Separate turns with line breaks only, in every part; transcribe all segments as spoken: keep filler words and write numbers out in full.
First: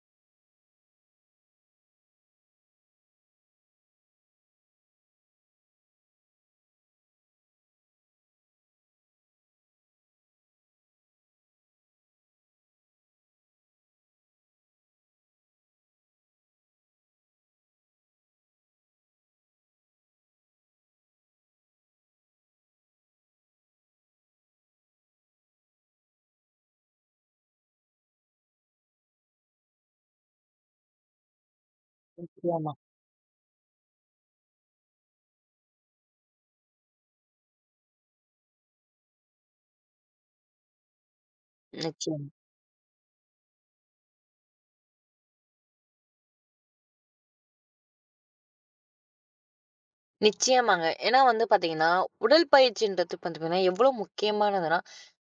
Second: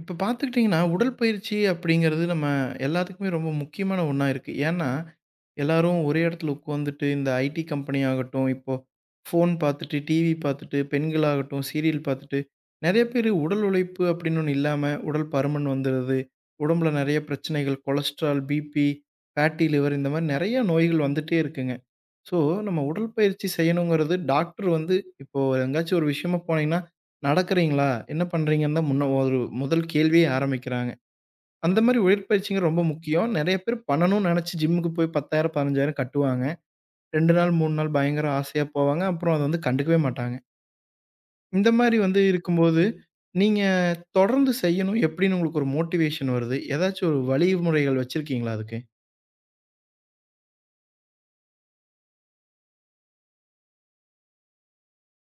இப்ப பார்த்துக்கிட்டிங்கன்னா, உடற்பயிற்சி அப்படிங்கிறது நம்ம எல்லாத்துக்குமே ரொம்ப முக்கியமான ஒண்ணா இருக்கு. ஏன்னா, எல்லாரும் ஒரே இடத்துல உட்காந்துட்டு இந்த ஐடி கம்பெனி ஆகட்டும், இப்போ ஃபோன் பார்த்துட்டு, டிவி பார்த்துட்டு, பெண்களாகட்டும் சீரியல் பார்த்துட்டு, நெறைய பேரு உடல் உழைப்பு அப்படின்னு ஒண்ணு இல்லாம உடல் பருமன் வந்துருது. உடம்புல நெறைய பிரச்சனைகள் கொலஸ்ட்ரால், பிபி, ஃபேட்டி லிவர் இந்த மாரி நெறைய நோய்கள் வந்துட்டே இருக்குங்க. ஸோ, நம்ம உடற்பயிற்சி செய்யணுங்கிறது டாக்டர் வந்து இப்போ எங்கேயாச்சும் ஒரு விஷயமா போனீங்கன்னா, "நடக்கிறீங்களா? என்ன பண்ணுறீங்கன்னு?" தான் முன்ன ஒரு முதல் கேள்வியே ஆரம்பிக்கிறாங்க. அந்த மாரி உடற்பயிற்சிங்க
நிச்சயமா,
ரொம்ப முக்கியம். நெறைய பேர் பண்ணணும்னு நெனச்சு ஜிம்முக்கு போய் பத்தாயிரம் பதினைந்தாயிரம் கட்டுவாங்க. ரெண்டு நாள், மூணு நாள் பயங்கர ஆசையா போவாங்க. அப்புறம் அத வந்து கண்டுக்கவே மாட்டாங்க. இந்த மாரி வந்து
நிச்சயமா.
இருக்கும்போது, நீங்க தொடர்ந்து செய்யணும் எப்படின்னு உங்களுக்கு ஒரு மோட்டிவேஷன் வருது? ஏதாச்சும் ஒரு வழிமுறைகள் வச்சிருக்கீங்களா அதுக்கு?
நிச்சயமாங்க. ஏன்னா வந்து பார்த்தீங்கன்னா, உடல்பயிற்சின்றது பார்த்தீங்கன்னா, எவ்வளோ முக்கியமானதுன்னா,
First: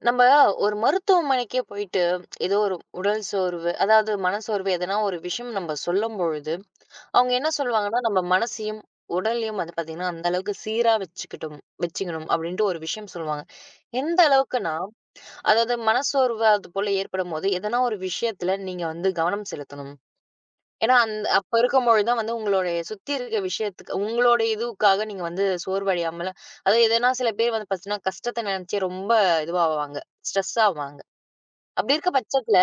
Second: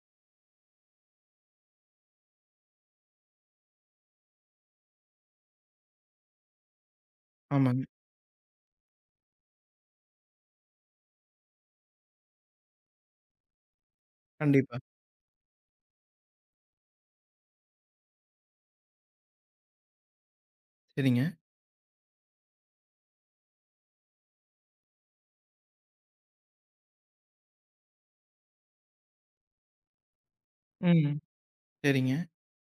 நம்ம ஒரு மருத்துவமனைக்கே போயிட்டு ஏதோ ஒரு உடல் சோர்வு, அதாவது மனசோர்வு எதனா ஒரு விஷயம் நம்ம சொல்லும்பொழுது, அவங்க என்ன
ஆமாங்க.
சொல்லுவாங்கன்னா, நம்ம மனசையும், உடலையும் வந்து பார்த்தீங்கன்னா, அந்த அளவுக்கு சீரா வச்சுக்கிட்டும் வச்சுக்கணும் அப்படின்ட்டு ஒரு விஷயம் சொல்லுவாங்க. எந்த அளவுக்குன்னா,
கண்டிப்பா.
அதாவது மனசோர்வு அது போல ஏற்படும்போது, எதனா ஒரு விஷயத்துல நீங்க வந்து கவனம் செலுத்தணும். ஏன்னா,
சரிங்க.
அந்த அப்ப இருக்கும்பொழுது தான் வந்து உங்களுடைய சுத்தி இருக்க விஷயத்துக்கு உங்களுடைய இதுக்காக நீங்க வந்து சோர்வடையாமல அதாவது எதனா சில பேர் வந்து பார்த்தீங்கன்னா, கஷ்டத்த நினைச்சே ரொம்ப இதுவாவாங்க. ஸ்ட்ரெஸ் ஆவாங்க.
ம்.
அப்படி இருக்க
சரிங்க.
பட்சத்துல,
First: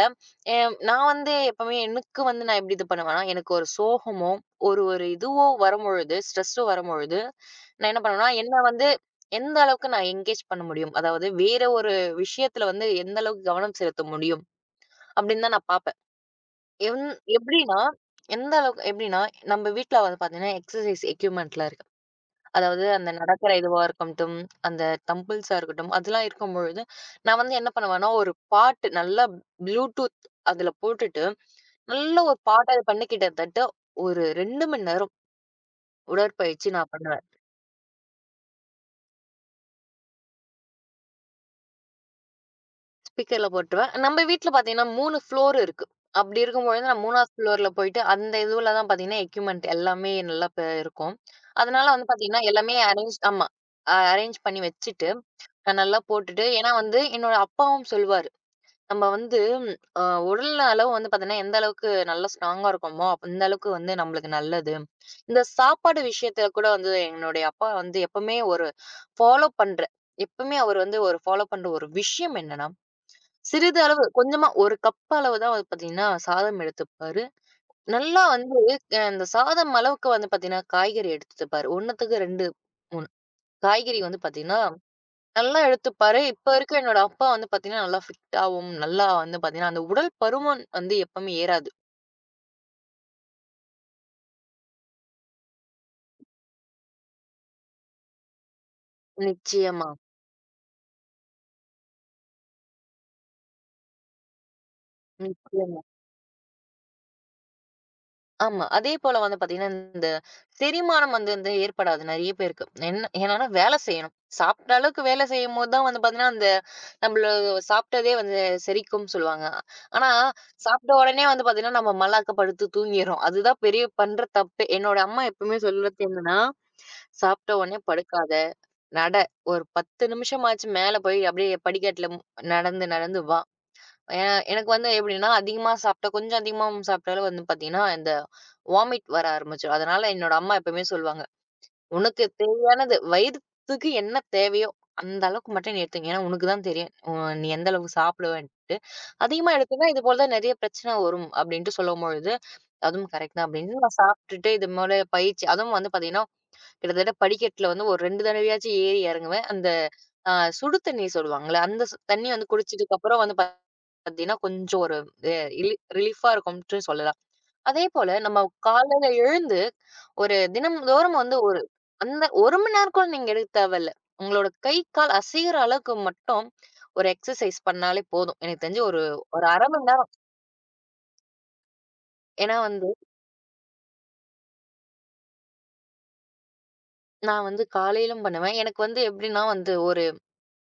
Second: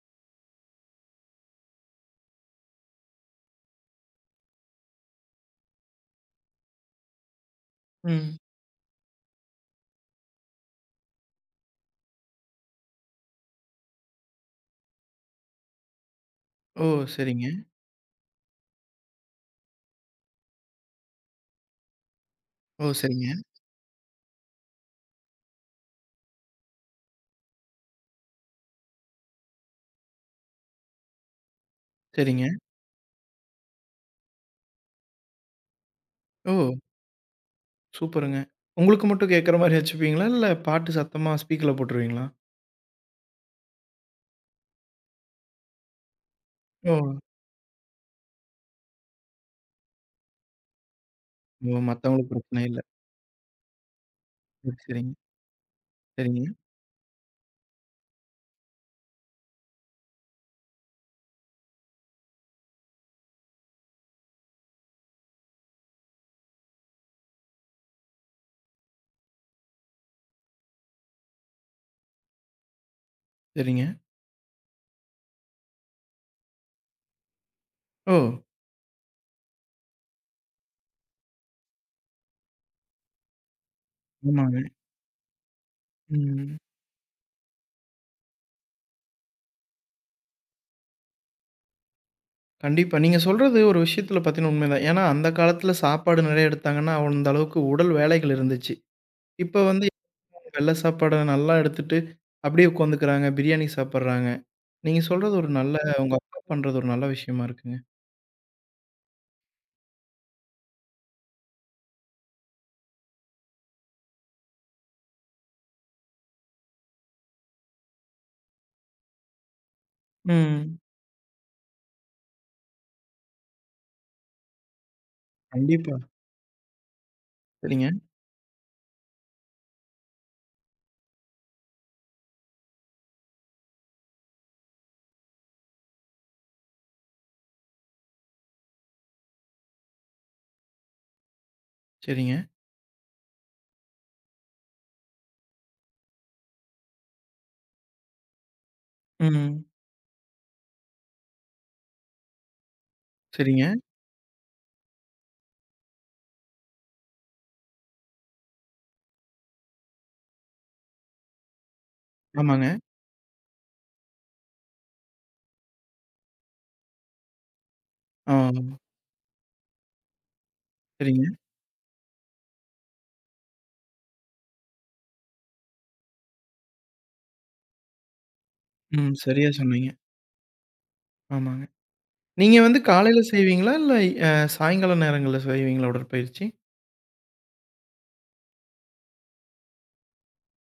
அ நான் வந்து எப்பவுமே எனக்கு வந்து நான் எப்படி இது பண்ணுவேன்னா, எனக்கு ஒரு சோகமோ, ஒரு ஒரு இதுவோ வரும்பொழுது, ஸ்ட்ரெஸ்ஸோ வரும்பொழுது, நான் என்ன பண்ணுவேன்னா,
ம்.
என்ன வந்து எந்த அளவுக்கு நான் என்கேஜ் பண்ண முடியும்? அதாவது வேற ஒரு விஷயத்துல வந்து எந்த அளவுக்கு கவனம் செலுத்த முடியும்? அப்படின்னு தான் நான் பார்ப்பேன்.
ஓ!
என்
சரிங்க.
எப்படின்னா, எந்த அளவுக்கு எப்படின்னா, நம்ம வீட்ல வந்து பார்த்தீங்கன்னா, எக்ஸர்சைஸ் எக்யூப்மென்ட்லாம் இருக்கு. அதாவது
ஓ!
அந்த
சரிங்க,
நடக்கிற இதுவா இருக்கட்டும், அந்த தம்பிள்ஸா இருக்கட்டும், அதெல்லாம் இருக்கும்பொழுது, நான் வந்து என்ன பண்ணுவேன்னா, ஒரு பாட்டு நல்லா ப்ளூடூத் அதில போட்டுட்டு, நல்ல ஒரு
சரிங்க.
பாட்ட அது பண்ணி கிட்டத்தட்ட ஒரு ரெண்டு மணி நேரம்
ஓ!
உடற்பயிற்சி நான் பண்ணுவேன்.
சூப்பருங்க. உங்களுக்கு மட்டும் கேட்கற மாரி வச்சுப்பீங்களா? இல்ல பாட்டு சத்தமா ஸ்பீக்கர்ல போட்டுருவீங்களா?
ஸ்பீக்கர்ல போட்டுருவேன். நம்ம வீட்ல பார்த்தீங்கன்னா மூணு ஃப்ளோர் இருக்கு. அப்படி இருக்கும்பொழுது
ஓ!
நான் மூணாவது ஃப்ளோர்ல போயிட்டு அந்த இதுல தான் பார்த்தீங்கன்னா, எக்யூப்மென்ட் எல்லாமே நல்லா ப இருக்கும்.
ஓ!
அதனால வந்து
மத்தவங்களுக்கு
பார்த்தீங்கன்னா,
பிரச்சனை
எல்லாமே
இல்ல.
அரேஞ்ச் ஆமா. அ அரேஞ்ச் பண்ணி
சரி,
வச்சுட்டு,
சரிங்க,
அ நல்லா
சரிங்க,
போட்டுட்டு ஏன்னா வந்து என்னோட அப்பாவும் சொல்லுவாரு. நம்ம வந்து அ உடல் அளவு வந்து பார்த்தீங்கன்னா, எந்த அளவுக்கு நல்லா ஸ்ட்ராங்கா இருக்கோமோ, அந்த அளவுக்கு வந்து நம்மளுக்கு நல்லது. இந்த சாப்பாடு விஷயத்துல கூட வந்து என்னுடைய அப்பா வந்து எப்பவுமே ஒரு ஃபாலோ பண்ற எப்பவுமே அவர் வந்து ஒரு ஃபாலோ பண்ற ஒரு விஷயம் என்னன்னா, சிறிது
சரிங்க.
அளவு கொஞ்சமா ஒரு கப் அளவு தான் வந்து பார்த்தீங்கன்னா, சாதம் எடுத்துப்பாரு.
ஓ!
நல்லா வந்து அ அந்த சாதம் அளவுக்கு வந்து பார்த்தீங்கன்னா, காய்கறி எடுத்துப்பாரு. ஒண்ணுக்கு ரெண்டு, மூணு காய்கறி வந்து
ஆமாங்க.
பார்த்தீங்கன்னா, நல்லா எடுத்துப்பாரு. இப்ப
ம்.
இருக்க என்னோட அப்பா வந்து பார்த்தீங்கன்னா, நல்லா ஃபிட்டாவும், நல்லா வந்து பார்த்தீங்கன்னா, அந்த உடல் பருமன் வந்து எப்பவுமே ஏறாது.
கண்டிப்பா. நீங்க சொல்றது ஒரு விஷயத்துல பாத்தீங்கன்னா உண்மைதான். ஏன்னா, அந்த காலத்துல சாப்பாடு நெறைய எடுத்தாங்கன்னா, அந்த அளவுக்கு உடல் வேலைகள் இருந்துச்சு. இப்ப வந்து
நிச்சயமா,
வெள்ள சாப்பாட நல்லா எடுத்துட்டு அப்படியே உட்காந்துக்கிறாங்க. பிரியாணி சாப்பிடுறாங்க. நீங்க சொல்றது ஒரு நல்ல
நிச்சயமா.
உங்க அப்பா பண்றது ஒரு நல்ல விஷயமா இருக்குங்க.
ஆமா. அதே போல வந்து பார்த்தீங்கன்னா, இந்த செரிமானம் வந்து வந்து ஏற்படாது நெறைய பேருக்கு. என்ன ஏன்னானா வேலை செய்யணும். சாப்பிட்ட அளவுக்கு வேலை செய்யும்போது தான் வந்து பார்த்தீங்கன்னா, அந்த நம்மள சாப்பிட்டதே வந்து செரிக்கும்னு சொல்லுவாங்க. ஆனா,
ம்.
சாப்பிட்ட உடனே வந்து பார்த்தீங்கன்னா, நம்ம மல்லாக்க படுத்து தூங்கிர்றோம். அதுதான் பெரிய பண்ற தப்பு. என்னோட அம்மா எப்பவுமே
கண்டிப்பா.
சொல்றது என்னன்னா, "சாப்பிட்ட உடனே
சரிங்க,
படுக்காத. நட. ஒரு பத்து நிமிஷமாச்சு மேல போய் அப்படியே படிக்கட்டில நடந்து நடந்து வா." எ எனக்கு வந்து எப்படின்னா, அதிகமா சாப்பிட்டா கொஞ்சம் அதிகமா சாப்பிட்டாலும் வந்து பார்த்தீங்கன்னா, இந்த வாமிட் வர ஆரம்பிச்சுரும். அதனால என்னோட அம்மா எப்பவுமே சொல்லுவாங்க, "உனக்கு
சரிங்க.
தேவையானது வயித்துக்கு என்ன தேவையோ, அந்த அளவுக்கு மட்டும் நீ எடுத்துக்க. ஏன்னா உனக்கு தான் தெரியும். உ நீ எந்த அளவுக்கு சாப்பிடுவேன்ட்டு. அதிகமா
ம்.
எடுத்தீன்னா, இது போல தான் நெறைய பிரச்சனை வரும்." அப்படின்ட்டு சொல்லும்பொழுது, அதுவும் கரெக்ட் தான்
சரிங்க.
அப்படின்னு நான் சாப்பிட்டுட்டு இது போல பயிற்சி அதுவும் வந்து பார்த்தீங்கன்னா, கிட்டத்தட்ட படிக்கட்டுல வந்து ஒரு ரெண்டு தடவையாச்சும் ஏறி இறங்குவேன். அந்த அ சுடு தண்ணி சொல்லுவாங்கல்ல, அந்த சு தண்ணி வந்து
ஆமாங்க.
குடிச்சதுக்கப்புறம் வந்து பார்த்தீங்கன்னா, கொஞ்சம் ஒரு எ ரிலீ ரிலீஃபா இருக்கும்ட்டு சொல்லலாம். அதேபோல
ஆ.
நம்ம காலையில எழுந்து, ஒரு தினம்தோறும்
சரிங்க.
வந்து ஒரு அந்த ஒரு மணி நேரம் கூட நீங்க எடுக்க தேவையில்ல. உங்களோட கை, கால் அசையிற அளவுக்கு மட்டும் ஒரு எக்சர்சைஸ் பண்ணாலே போதும். எனக்கு தெரிஞ்சு ஒரு
ம்.
ஒரு
சரியா
அரை
சொன்னீங்க.
மணி நேரம்.
ஆமாங்க.
ஏன்னா
நீங்க வந்து
வந்து
காலையில செய்வீங்களா? இல்ல அ சாயங்கால நேரங்கள்ல செய்வீங்களா உடற்பயிற்சி?
நான் வந்து காலையிலும் பண்ணுவேன். எனக்கு வந்து எப்படின்னா வந்து ஒரு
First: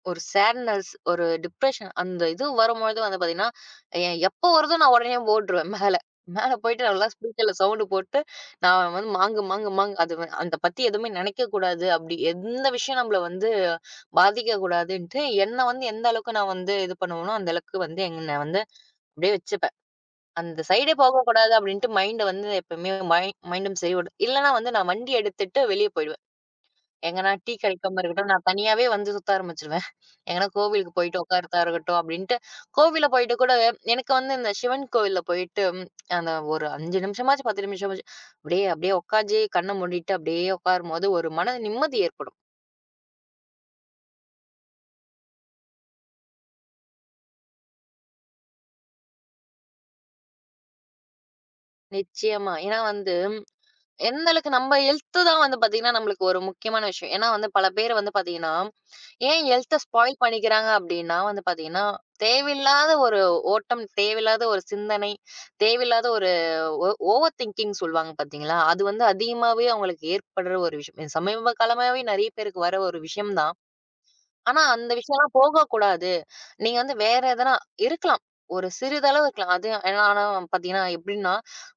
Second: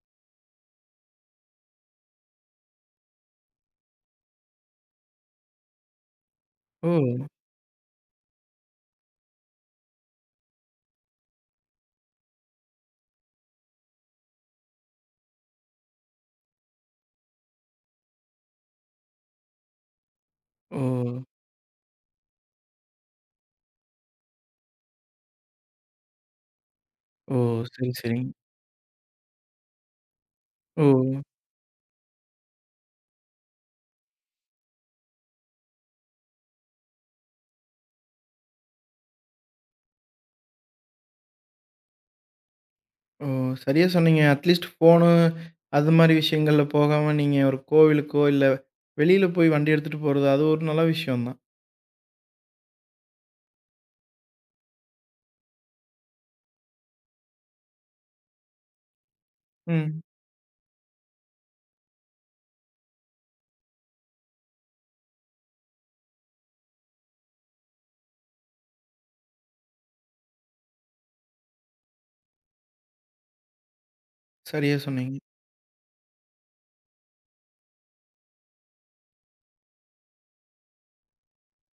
ஒரு சேட்னஸ், ஒரு டிப்ரஷன் அந்த இது வரும்பொழுது வந்து பார்த்தீங்கன்னா, எ எப்போ வருதோ நான் உடனே ஓடுருவேன் மேல. மேல போயிட்டு
ஓ!
நல்லா ஸ்பீக்கர்ல சவுண்ட் போட்டு, நான் வந்து மாங்கு, மாங்கு, மாங்கு அது அத பத்தி எதுவுமே நினைக்கக்கூடாது. அப்படி எந்த விஷயம் நம்மள வந்து பாதிக்கக்கூடாதுன்ட்டு, என்ன வந்து எந்த அளவுக்கு நான் வந்து இது பண்ணுவேனோ, அந்த அளவுக்கு வந்து என்ன வந்து அப்படியே வச்சுப்பேன். அந்த
ஓ!
சைடே போகக்கூடாது அப்படின்ட்டு மைண்ட் வந்து எப்பவுமே மை மைண்டும் சரி ஓடும். இல்லன்னா வந்து நான் வண்டி எடுத்துட்டு வெளிய போயிடுவேன். எங்கன்னா
ஓ!
டீ
சரி,
கிடைக்காம இருக்கட்டும்,
சரிங்க.
நான் தனியாவே வந்து சுத்த ஆரம்பிச்சுருவேன். எங்கன்னா
ஓ!
கோவிலுக்கு போயிட்டு உட்கார்றதா இருக்கட்டும் அப்டின்ட்டு, கோவில்ல போயிட்டு கூட எனக்கு வந்து இந்த சிவன் கோவில்ல போயிட்டு ம், அந்த ஒரு அஞ்சு நிமிஷமாச்சு, பத்து நிமிஷமாச்சு அப்டியே அப்டியே உட்காந்து கண்ண மூடிட்டு அப்டியே உட்காரும்போது ஒரு மன நிம்மதி ஏற்படும்.
ஓ! சரியா சொன்னீங்க. அட்லீஸ்ட் ஃபோனு அது மாரி விஷயங்கள்ல போகாம நீங்க ஒரு கோவிலுக்கோ, இல்ல வெளியில போய் வண்டி எடுத்துட்டு போறது, அது ஒரு நல்ல விஷயம் தான்.
நிச்சயமா. ஏன்னா வந்து எந்த அளவுக்கு நம்ம ஹெல்த் தான் வந்து பாத்தீங்கன்னா, நம்மளுக்கு ஒரு முக்கியமான விஷயம். ஏன்னா வந்து பல பேர் வந்து பாத்தீங்கன்னா, ஏன் ஹெல்த்த
ம்.
ஸ்பாயில் பண்ணிக்கிறாங்க அப்டின்னா வந்து பாத்தீங்கன்னா, தேவையில்லாத ஒரு ஓட்டம், தேவையில்லாத ஒரு சிந்தனை, தேவையில்லாத ஒரு ஓ ஓவர் திங்கிங் சொல்லுவாங்க பாத்தீங்களா? அது வந்து அதிகமாவே அவங்களுக்கு ஏற்படுற ஒரு விஷயம். இது சமீப காலமாவே நெறைய பேருக்கு வர ஒரு விஷயம் தான். ஆனா
சரியா
அந்த
சொன்னீங்க.
விஷயம்லாம் போகக்கூடாது. நீங்க வந்து வேற எதனா இருக்கலாம். ஒரு சிறிதளவு இருக்கலாம். அது ஏன்னா ஆனா பார்த்தீங்கன்னா எப்படின்னா,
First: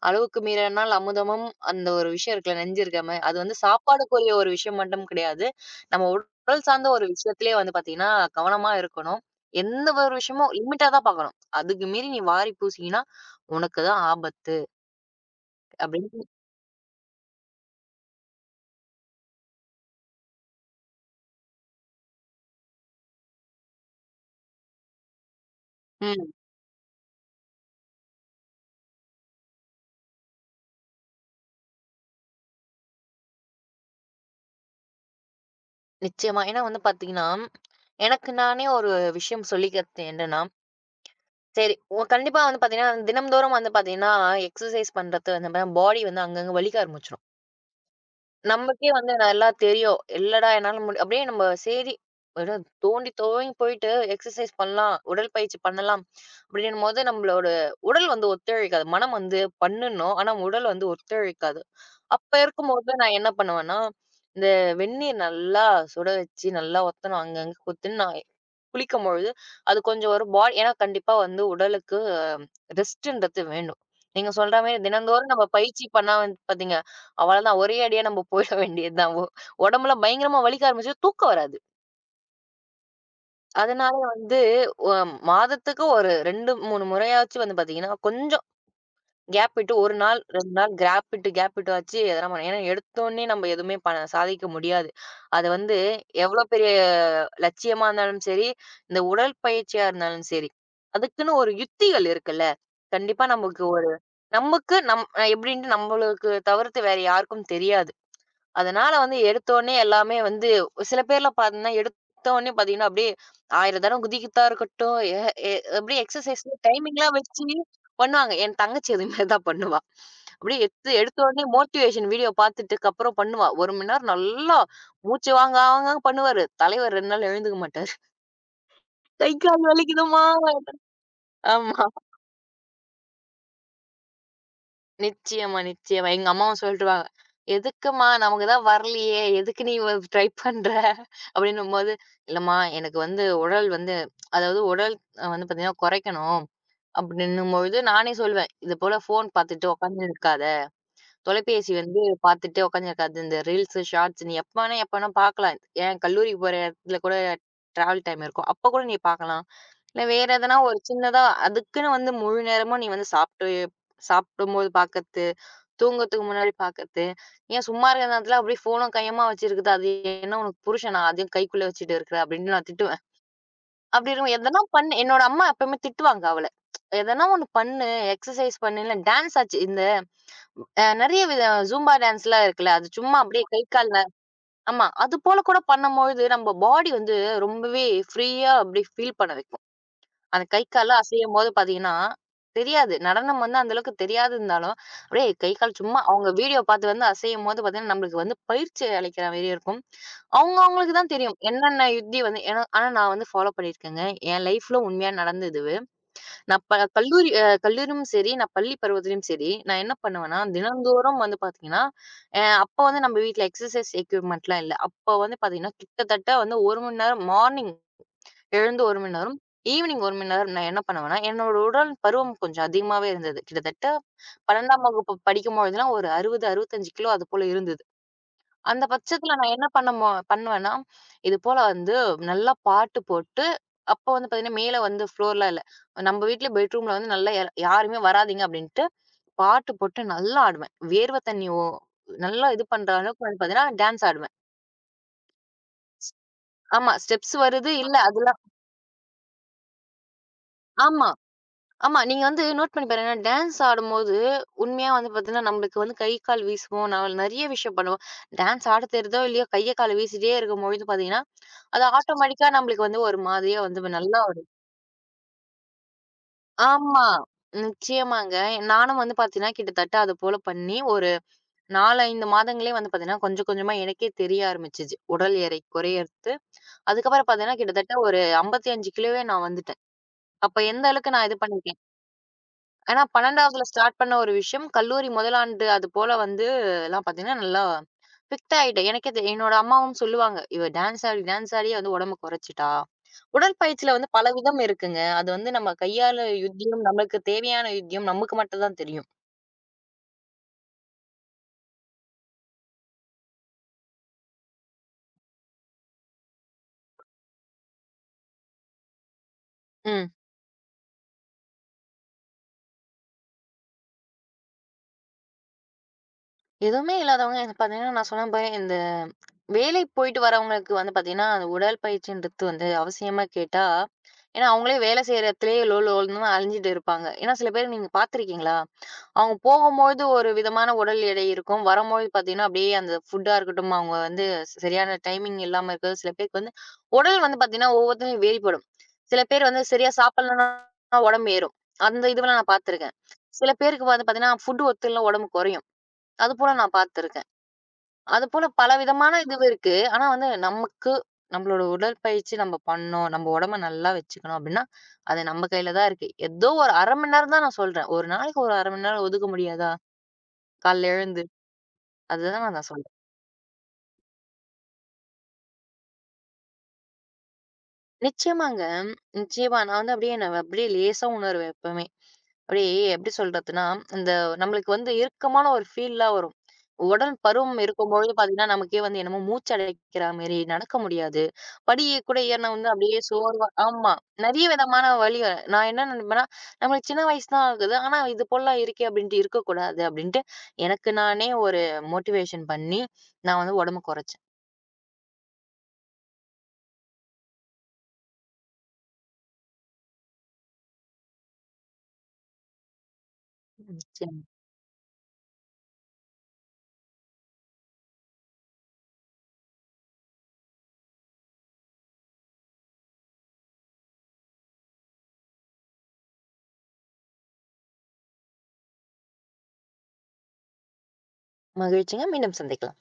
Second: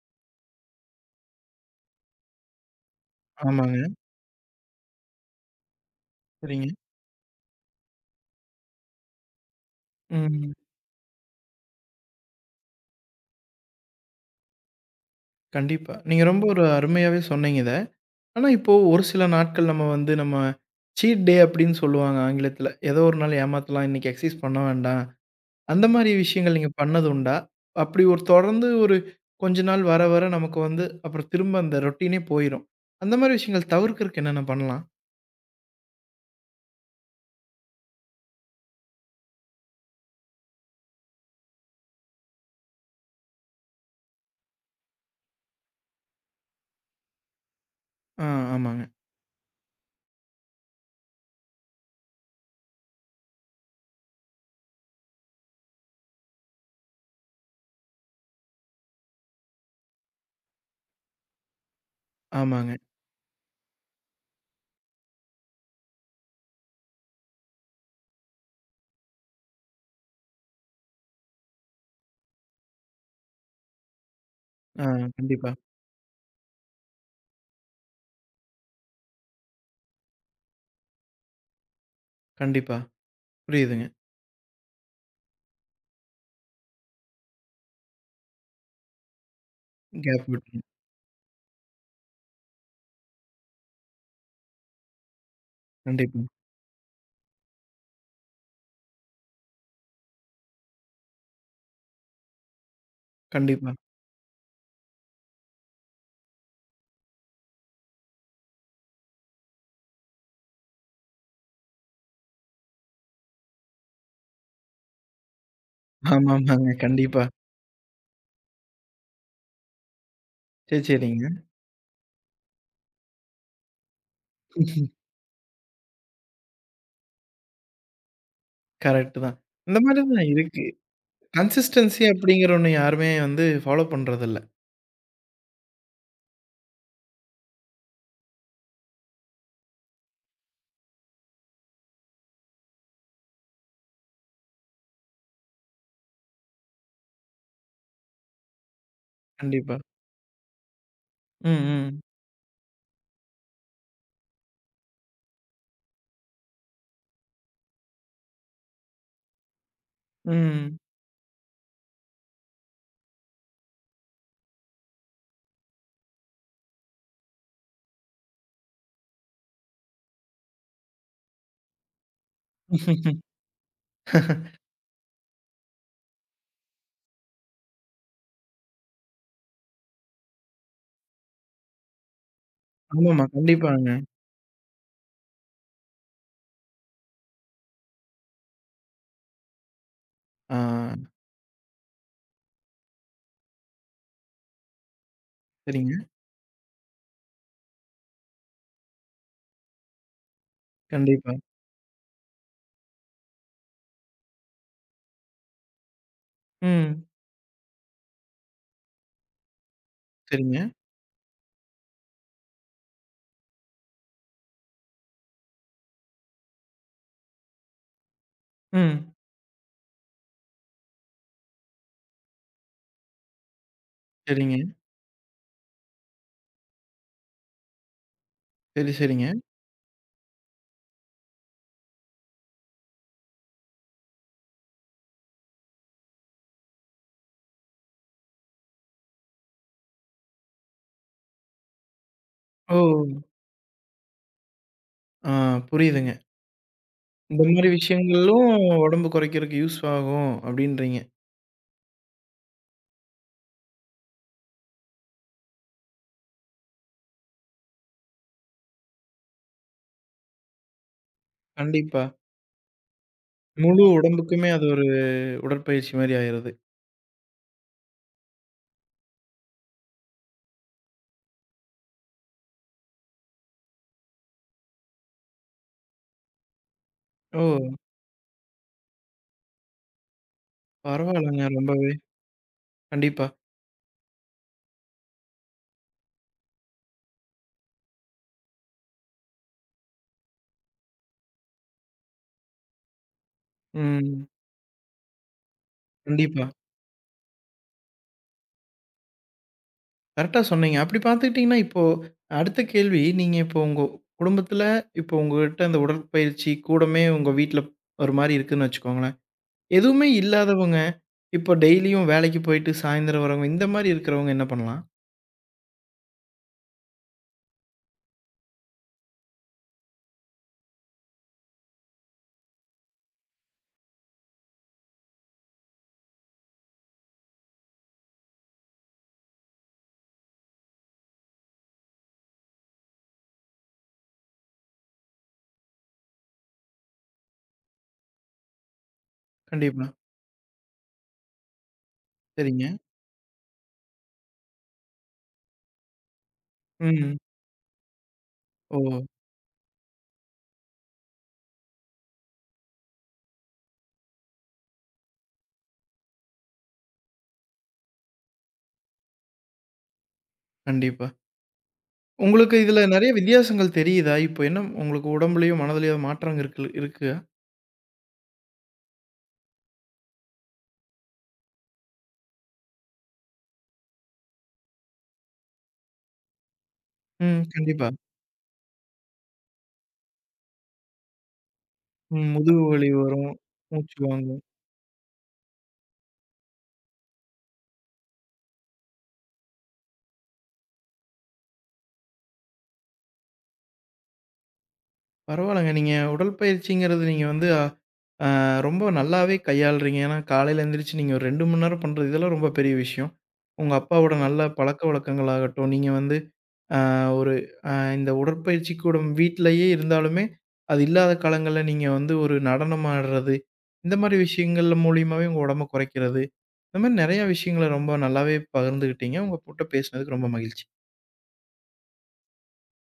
அளவுக்கு மீறினால் அமுதமும் அந்த ஒரு விஷயம் இருக்குல்ல நெஞ்சிருக்கிற மாரி. அது வந்து
ஆமாங்க.
சாப்பாடுக்குரிய ஒரு விஷயம் மட்டும் கிடையாது. நம்ம உடல்
சரிங்க.
சார்ந்த ஒரு விஷயத்திலேயே வந்து பார்த்தீங்கன்னா, கவனமா இருக்கணும். எந்த ஒரு
ம்.
விஷயமும் லிமிட்டா தான் பார்க்கணும். அதுக்கு மீறி நீ வாரி பூசினீன்னா, உனக்கு தான் ஆபத்து
கண்டிப்பா. நீங்க
அப்படின்னு
ரொம்ப ஒரு அருமையாவே சொன்னீங்க இத. ஆனா, இப்போ ஒரு சில நாட்கள் நம்ம வந்து நம்ம சீட் டே அப்படின்னு சொல்லுவாங்க ஆங்கிலத்தில. ஏதோ ஒரு நாள் ஏமாத்தலாம். இன்னைக்கு எக்சர்சைஸ் பண்ண வேண்டாம். அந்த மாரி
ம்.
விஷயங்கள் நீங்க பண்ணது உண்டா? அப்படி ஒரு தொடர்ந்து ஒரு கொஞ்ச நாள் வர, வர நமக்கு வந்து அப்புறம் திரும்ப அந்த ரொட்டீனே போயிரும். அந்த மாரி விஷயங்கள் தவிர்க்கறக்கு என்னென்ன பண்ணலாம்?
நிச்சயமா. ஏன்னா வந்து பார்த்தீங்கன்னா, எனக்கு நானே ஒரு விஷயம் சொல்லிக்கிறது என்னன்னா, சரி. ஒ கண்டிப்பா வந்து பாத்தீங்கன்னா, தினம்தோறும் வந்து பாத்தீங்கன்னா, எக்ஸர்சைஸ் பண்றது வந்து நம்ம பாடி வந்து அங்கங்க வலிக்க ஆரம்பிச்சுரும்.
ஆ ஆமாங்க,
நமக்கே வந்து நல்லா தெரியும். இல்லடா என்னால முடி அப்படியே நம்ம சரி ஏதோ தோண்டி துவங்கி போயிட்டு எக்ஸர்சைஸ் பண்ணலாம், உடற்பயிற்சி பண்ணலாம் அப்படின்னும்போது நம்மளோட உடல் வந்து ஒத்துழைக்காது. மனம் வந்து பண்ணணும். ஆனா உடல் வந்து ஒத்துழைக்காது. அப்ப
ஆமாங்க.
இருக்கும்போது நான் என்ன பண்ணுவேன்னா, இந்த வெந்நீர் நல்லா சுட வச்சு நல்லா ஒத்தணும் அங்கங்க குத்துன்னு நான் குளிக்கும்பொழுது, அது கொஞ்சம் ஒரு பாடி ஏன்னா கண்டிப்பா வந்து உடலுக்கு ரெஸ்ட்ன்றது வேணும். நீங்க சொல்ற மாரி
ஆ
தினந்தோறும் நம்ம
கண்டிப்பா,
பயிற்சி பண்ணா வந்து பார்த்தீங்க, அவ்வளதான் ஒரே அடியா நம்ம போயிட வேண்டியது தான். ஒ உடம்புல பயங்கரமா வலிக்க ஆரம்பிச்சுரும், தூக்கம் வராது.
கண்டிப்பா. புரியுதுங்க.
அதனால வந்து ஒ மாதத்துக்கு ஒரு ரெண்டு, மூணு முறையாச்சும் வந்து பார்த்தீங்கன்னா, கொஞ்சம் கேப் விட்டு ஒரு நாள்,
கேப்
ரெண்டு
விட்றணும்.
நாள் கேப் விட்டு கேப் விட்டு ஆச்சு எதனா பண்ணணும். ஏன்னா எடுத்தோனே நம்ம எதுவுமே ப சாதிக்க முடியாது. அது வந்து
கண்டிப்பா,
எவ்வளோ பெரிய லட்சியமா இருந்தாலும் சரி, இந்த உடற்பயிற்சியா இருந்தாலும் சரி, அதுக்குன்னு ஒரு யுக்திகள் இருக்குல்ல. கண்டிப்பா நமக்கு
கண்டிப்பா.
ஒரு நமக்கு நம் அஹ் எப்படின்ட்டு நம்மளுக்கு தவிர்த்து வேற யாருக்கும் தெரியாது. அதனால வந்து எடுத்தோனே எல்லாமே வந்து சில பேர்லாம் பார்த்தீங்கன்னா, எடுத்தோனே பார்த்தீங்கன்னா, அப்படியே ஆயிரம் தடவ குதிக்கிறதா இருக்கட்டும், எ எ அப்படியே எக்ஸர்சைஸ்
ஆமாமாங்க.
டைமிங்லாம்
கண்டிப்பா.
வச்சு பண்ணுவாங்க. என் தங்கச்சி அது மாரி தான் பண்ணுவா. அப்படியே
சரி,
எடுத்து
சரிங்க.
எடுத்தோனே மோட்டிவேஷன் வீடியோ பார்த்துட்டுக்கப்புறம் பண்ணுவா. ஒரு மணி நேரம் நல்லா மூச்சு வாங்க வாங்கன்னு பண்ணுவாரு. தலைவர் ரெண்டு நாள் எழுந்துக்க மாட்டாரு.
கரெக்ட்டு
கை
தான்.
கால்
இந்த மாரி
வலிக்குதும்மா.
தான் இருக்கு.
ஆமா.
கன்சிஸ்டன்சி அப்படிங்கிற ஒண்ணு யாருமே வந்து ஃபாலோ பண்றதில்ல.
நிச்சயமா, நிச்சயமா. எங்க அம்மாவும் சொல்ட்டுருவாங்க. "எதுக்கும்மா நமக்கு தான் வரலையே! எதுக்கு நீ வ ட்ரை பண்ற?" அப்படின்னும்போது, "இல்லம்மா எனக்கு வந்து உடல் வந்து அதாவது உடல் அ வந்து பார்த்தீங்கன்னா குறைக்கணும்." அப்படின்னும்பொழுது நானே சொல்லுவேன், "இது போல ஃபோன் பார்த்துட்டு
கண்டிப்பா.
உட்காந்துன்னு இருக்காத.
ம்,
தொலைபேசி வந்து
ம்,
பார்த்துட்டு உட்காந்துருக்காத. இந்த ரீல்ஸு, ஷார்ட்ஸ் நீ எப்ப வேணா எப்ப வேணா பார்க்கலாம். ஏன் கல்லூரிக்கு போற இடத்துல கூட டிராவல் டைம் இருக்கும். அப்ப கூட நீ பார்க்கலாம்." இல்ல வேற எதனா
ம்.
ஒரு சின்னதா அதுக்குன்னு வந்து முழு நேரமும் நீ வந்து சாப்பிட்டு சாப்பிடும்போது பார்க்கறது, தூங்கறதுக்கு முன்னாடி பார்க்கறது, ஏன் சும்மா இருக்கிற நேரத்துல அப்படியே ஃபோனும் கையுமா வச்சிருக்குது. அது என்ன உனக்கு புருஷனா? அதையும் கைக்குள்ள வச்சுட்டு இருக்கிற அப்படின்னு நான் திட்டுவேன். அப்படி இருக்கும் எதனா பண்ணு என்னோட அம்மா எப்பவுமே திட்டுவாங்க அவள. எதனா ஒண்ணு பண்ணு, எக்ஸர்சைஸ் பண்ணு, இல்ல டான்ஸ் ஆச்சு இந்த அ நெறைய வித ஜூம்பா டான்ஸ்லாம் இருக்குல்ல. அது சும்மா
ஆமாமா.
அப்படியே கை
கண்டிப்பாங்க.
கால்ல ஆமா. அது போல கூட பண்ணும்பொழுது நம்ம பாடி வந்து ரொம்பவே ஃப்ரீயா அப்படியே ஃபீல் பண்ண வைக்கும். அந்த
ஆ
கை, கால்லாம் அசையும்போது பார்த்தீங்கன்னா, தெரியாது. நடனம் வந்து அந்த அளவுக்கு தெரியாது இருந்தாலும், அப்படியே கை, கால்
சரிங்க.
சும்மா அவங்க வீடியோ பார்த்து வந்து அசையும்போது பார்த்தீங்கன்னா, நம்மளுக்கு வந்து பயிற்சி அளிக்கிற மாரி இருக்கும். அவங்க அவங்களுக்கு தான்
கண்டிப்பா.
தெரியும். என்னென்ன யுக்தி வந்து ஏன்னா ஆனா நான் வந்து ஃபாலோ பண்ணியிருக்கேங்க. என் லைஃப்ல உண்மையா நடந்தது இது. நான் ப
ம்.
கல்லூரி அ கல்லூரியும் சரி, நான் பள்ளி பருவத்திலயும் சரி, நான் என்ன பண்ணுவேன்னா,
சரிங்க.
தினந்தோறும் வந்து பார்த்தீங்கன்னா, அ அப்போ வந்து நம்ம வீட்ல எக்ஸர்சைஸ் எக்யூப்மென்ட்லாம் இல்ல. அப்போ வந்து பார்த்தீங்கன்னா, கிட்டத்தட்ட வந்து ஒரு மணி நேரம் மார்னிங் எழுந்து ஒரு
ம்.
மணி நேரம். ஈவினிங் ஒரு மணி நேரம் நான் என்ன பண்ணுவேன்னா, என்னோட உடல் பருவம் கொஞ்சம் அதிகமாவே இருந்தது. கிட்டத்தட்ட
சரிங்க.
பன்னிரெண்டாம் வகுப்பு படிக்கும்பொழுதுலாம் ஒரு அறுபது, அறுபத்தி ஐந்து கிலோ அது போல இருந்தது. அந்த
சரி, சரிங்க.
பட்சத்துல நான் என்ன பண்ணமோ பண்ணுவேன்னா, இது போல வந்து நல்லா பாட்டு போட்டு, அப்போ வந்து பார்த்தீங்கன்னா, மேல வந்து ஃப்ளோர்லாம் இல்ல. நம்ம வீட்ல பெட்ரூம்ல வந்து நல்லா யா யாருமே வராதீங்க அப்டின்ட்டு, பாட்டு போட்டு நல்லா ஆடுவேன். வேர்வ தண்ணி ஓ நல்லா இது
ஓ!
பண்ற அளவுக்கு வந்து பார்த்தீங்கன்னா, டான்ஸ் ஆடுவேன்.
ஆ புரியுதுங்க.
ஆமா. ஸ்டெப்ஸ்
இந்த மாரி
வருது. இல்ல அதெல்லாம்
விஷயங்களும் உடம்பு குறைக்கிறதுக்கு யூஸ் ஆகும் அப்படின்றீங்க.
ஆமா. ஆமா. நீங்க வந்து நோட் பண்ணி பாருங்க. டான்ஸ் ஆடும்போது, உண்மையா வந்து பார்த்தீங்கன்னா, நம்மளுக்கு வந்து கை, கால் வீசுவோம். நான் நெறைய விஷயம் பண்ணுவோம். டான்ஸ் ஆடத் தெரியுதோ! இல்லையோ! கைய, கால வீசிட்டே இருக்கும்பொழுது பார்த்தீங்கன்னா, அது
கண்டிப்பா.
ஆட்டோமேட்டிக்கா நம்மளுக்கு வந்து ஒரு மாதிரியா
முழு
வந்து நல்லா ஒரு
உடம்புக்குமே அது ஒரு உடற்பயிற்சி மாரி ஆயிருது.
ஆமா. நிச்சயமாங்க. நானும் வந்து பார்த்தீங்கன்னா, கிட்டத்தட்ட அது போல பண்ணி ஒரு நாலு, ஐந்து மாதங்களே வந்து பார்த்தீங்கன்னா, கொஞ்சம் கொஞ்சமா எனக்கே தெரிய ஆரம்பிச்சுச்சு. உடல் எடை குறையறது. அதுக்கப்புறம்
ஓ!
பார்த்தீங்கன்னா, கிட்டத்தட்ட ஒரு ஐம்பத்தி ஐந்து கிலோவே நான் வந்துட்டேன். அப்ப எந்த அளவுக்கு நான் இது
பரவாயில்லங்க
பண்ணிருக்கேன்
ரொம்பவே.
ஆனா
கண்டிப்பா.
பன்னிரெண்டாவதுல ஸ்டார்ட் பண்ண ஒரு விஷயம், கல்லூரி முதல் ஆண்டு அது போல வந்து எல்லாம் பார்த்தீங்கன்னா, நல்லா ஃபிட் ஆயிட்டேன். எனக்கே தெ என்னோட அம்மாவும் சொல்லுவாங்க, "இவ டான்ஸ் ஆடி, டான்ஸ் ஆடியே வந்து உடம்பு குறைச்சுட்டா." உடற்பயிற்சியில வந்து
ம்.
பல விதம் இருக்குங்க. அது வந்து நம்ம கையால
கண்டிப்பா.
யுத்தியம், நமக்கு தேவையான யுத்தியம் நமக்கு மட்டும் தான் தெரியும்.
கரெக்ட்டா சொன்னீங்க. அப்படி பார்த்துக்கிட்டீங்கன்னா, இப்போ அடுத்த கேள்வி, நீங்க இப்போ உங்க குடும்பத்தில இப்போ உங்ககிட்ட அந்த உடற்பயிற்சி கூடமே உங்க வீட்ல ஒரு மாரி இருக்குன்னு வச்சுக்கோங்களேன். எதுவுமே
ம்.
இல்லாதவங்க, இப்போ டெய்லியும் வேலைக்கு போயிட்டு சாயந்தரம் வரவங்க, இந்த மாரி இருக்கிறவங்க என்ன பண்ணலாம்?
எதுவுமே இல்லாதவங்க எனக்கு பார்த்தீங்கன்னா, நான் சொன்ன பாரு இந்த வேலை போயிட்டு வரவங்களுக்கு வந்து பார்த்தீங்கன்னா, அந்த உடற்பயிற்சின்றது வந்து அவசியமா கேட்டா, ஏன்னா அவங்களே வேலை செய்ற இடத்துலயே லோ லோன்னு அலைஞ்சுட்டு இருப்பாங்க. ஏன்னா சில பேர் நீங்க பார்த்துருக்கீங்களா? அவங்க போகும்போது ஒரு விதமான உடல் எடை இருக்கும். வரும்போது பார்த்தீங்கன்னா, அப்படியே அந்த ஃபுட்டா இருக்கட்டும், அவங்க வந்து சரியான டைமிங் இல்லாம இருக்கிறது. சில பேருக்கு வந்து உடல் வந்து பார்த்தீங்கன்னா, ஒவ்வொருத்தரும் வேறுபடும். சில பேர் வந்து
கண்டிப்பா.
சரியா சாப்பிடலன்னா உடம்பு ஏறும். அந்த இதுவெல்லாம் நான்
சரிங்க.
பார்த்துருக்கேன். சில பேருக்கு வந்து பார்த்தீங்கன்னா, ஃபுட் ஒத்துல்னா உடம்பு குறையும். அதுபோல நான்
ம்.
பார்த்துருக்கேன். அதுபோல பல
ஓ!
விதமான இதுவு இருக்கு. ஆனா வந்து நமக்கு நம்மளோட உடற்பயிற்சி நம்ம பண்ணோம், நம்ம உடம்ப நல்லா வச்சுக்கணும் அப்டின்னா, அது நம்ம கையில தான் இருக்கு. ஏதோ ஒரு அரை மணி நேரம் தான் நான் சொல்றேன். ஒரு நாளைக்கு ஒரு அரை மணி நேரம் ஒதுக்க முடியாதா? காலைல
கண்டிப்பா.
எழுந்து அதுதான்
உங்களுக்கு
நான்
இதில
சொல்றேன்.
நெறைய வித்தியாசங்கள் தெரியுதா? இப்போ என்ன உங்களுக்கு உடம்புலயும், மனதிலயும் மாற்றங்கள் இருக்கு இருக்கா?
நிச்சயமாங்க. நிச்சயமா. நான் வந்து அப்படியே நான் அப்படியே லேசா உணருவேன் எப்பவுமே. அப்படியே எப்படி சொல்றதுன்னா, இந்த நம்மளுக்கு வந்து இறுக்கமான ஒரு ஃபீல்லாம் வரும். உடல்
ம்.
பருவம்
கண்டிப்பா.
இருக்கும்பொழுது பார்த்தீங்கன்னா, நமக்கே வந்து என்னமோ மூச்சு அடைக்கிற மாரி, நடக்க முடியாது. படிய கூட
ம்.
ஏறினா
முதுகு
வந்து
வலி
அப்படியே
வரும்,
சோர்வா ஆமா.
மூச்சு வாங்கும்.
நெறைய விதமான வலி வ நான் என்ன நினைப்பேன்னா, நம்மளுக்கு சின்ன வயசு தான் ஆகுது. ஆனா இது போலலாம் இருக்கே அப்படின்ட்டு இருக்கக்கூடாது அப்படின்ட்டு எனக்கு நானே ஒரு மோட்டிவேஷன் பண்ணி, நான் வந்து உடம்பு குறைச்சேன்.
பரவால்லங்க. நீங்க உடற்பயிற்சிங்கிறது நீங்க வந்து அ ரொம்ப நல்லாவே கையாளுறீங்க. ஏன்னா, காலையில எந்திரிச்சு நீங்க ஒரு ரெண்டு மணி நேரம் பண்றது, இதெல்லாம் ரொம்ப பெரிய விஷயம். உங்க அப்பாவோட
நிச்சயம்.
நல்ல பழக்கவழக்கங்களாகட்டும், நீங்க வந்து அ ஒரு அ இந்த உடற்பயிற்சி கூடம் வீட்லயே இருந்தாலுமே, அது இல்லாத காலங்கள்ல நீங்க வந்து ஒரு நடனம் ஆடுறது, இந்த மாரி விஷயங்கள்ல மூலியமாவே உங்க உடம்ப குறைக்கிறது, இந்த மாரி நெறைய விஷயங்கள ரொம்ப நல்லாவே பகிர்ந்துக்கிட்டீங்க. உங்க கூட்ட பேசினதுக்கு ரொம்ப மகிழ்ச்சி.
மகிழ்ச்சிங்க. மீண்டும் சந்திக்கலாம்.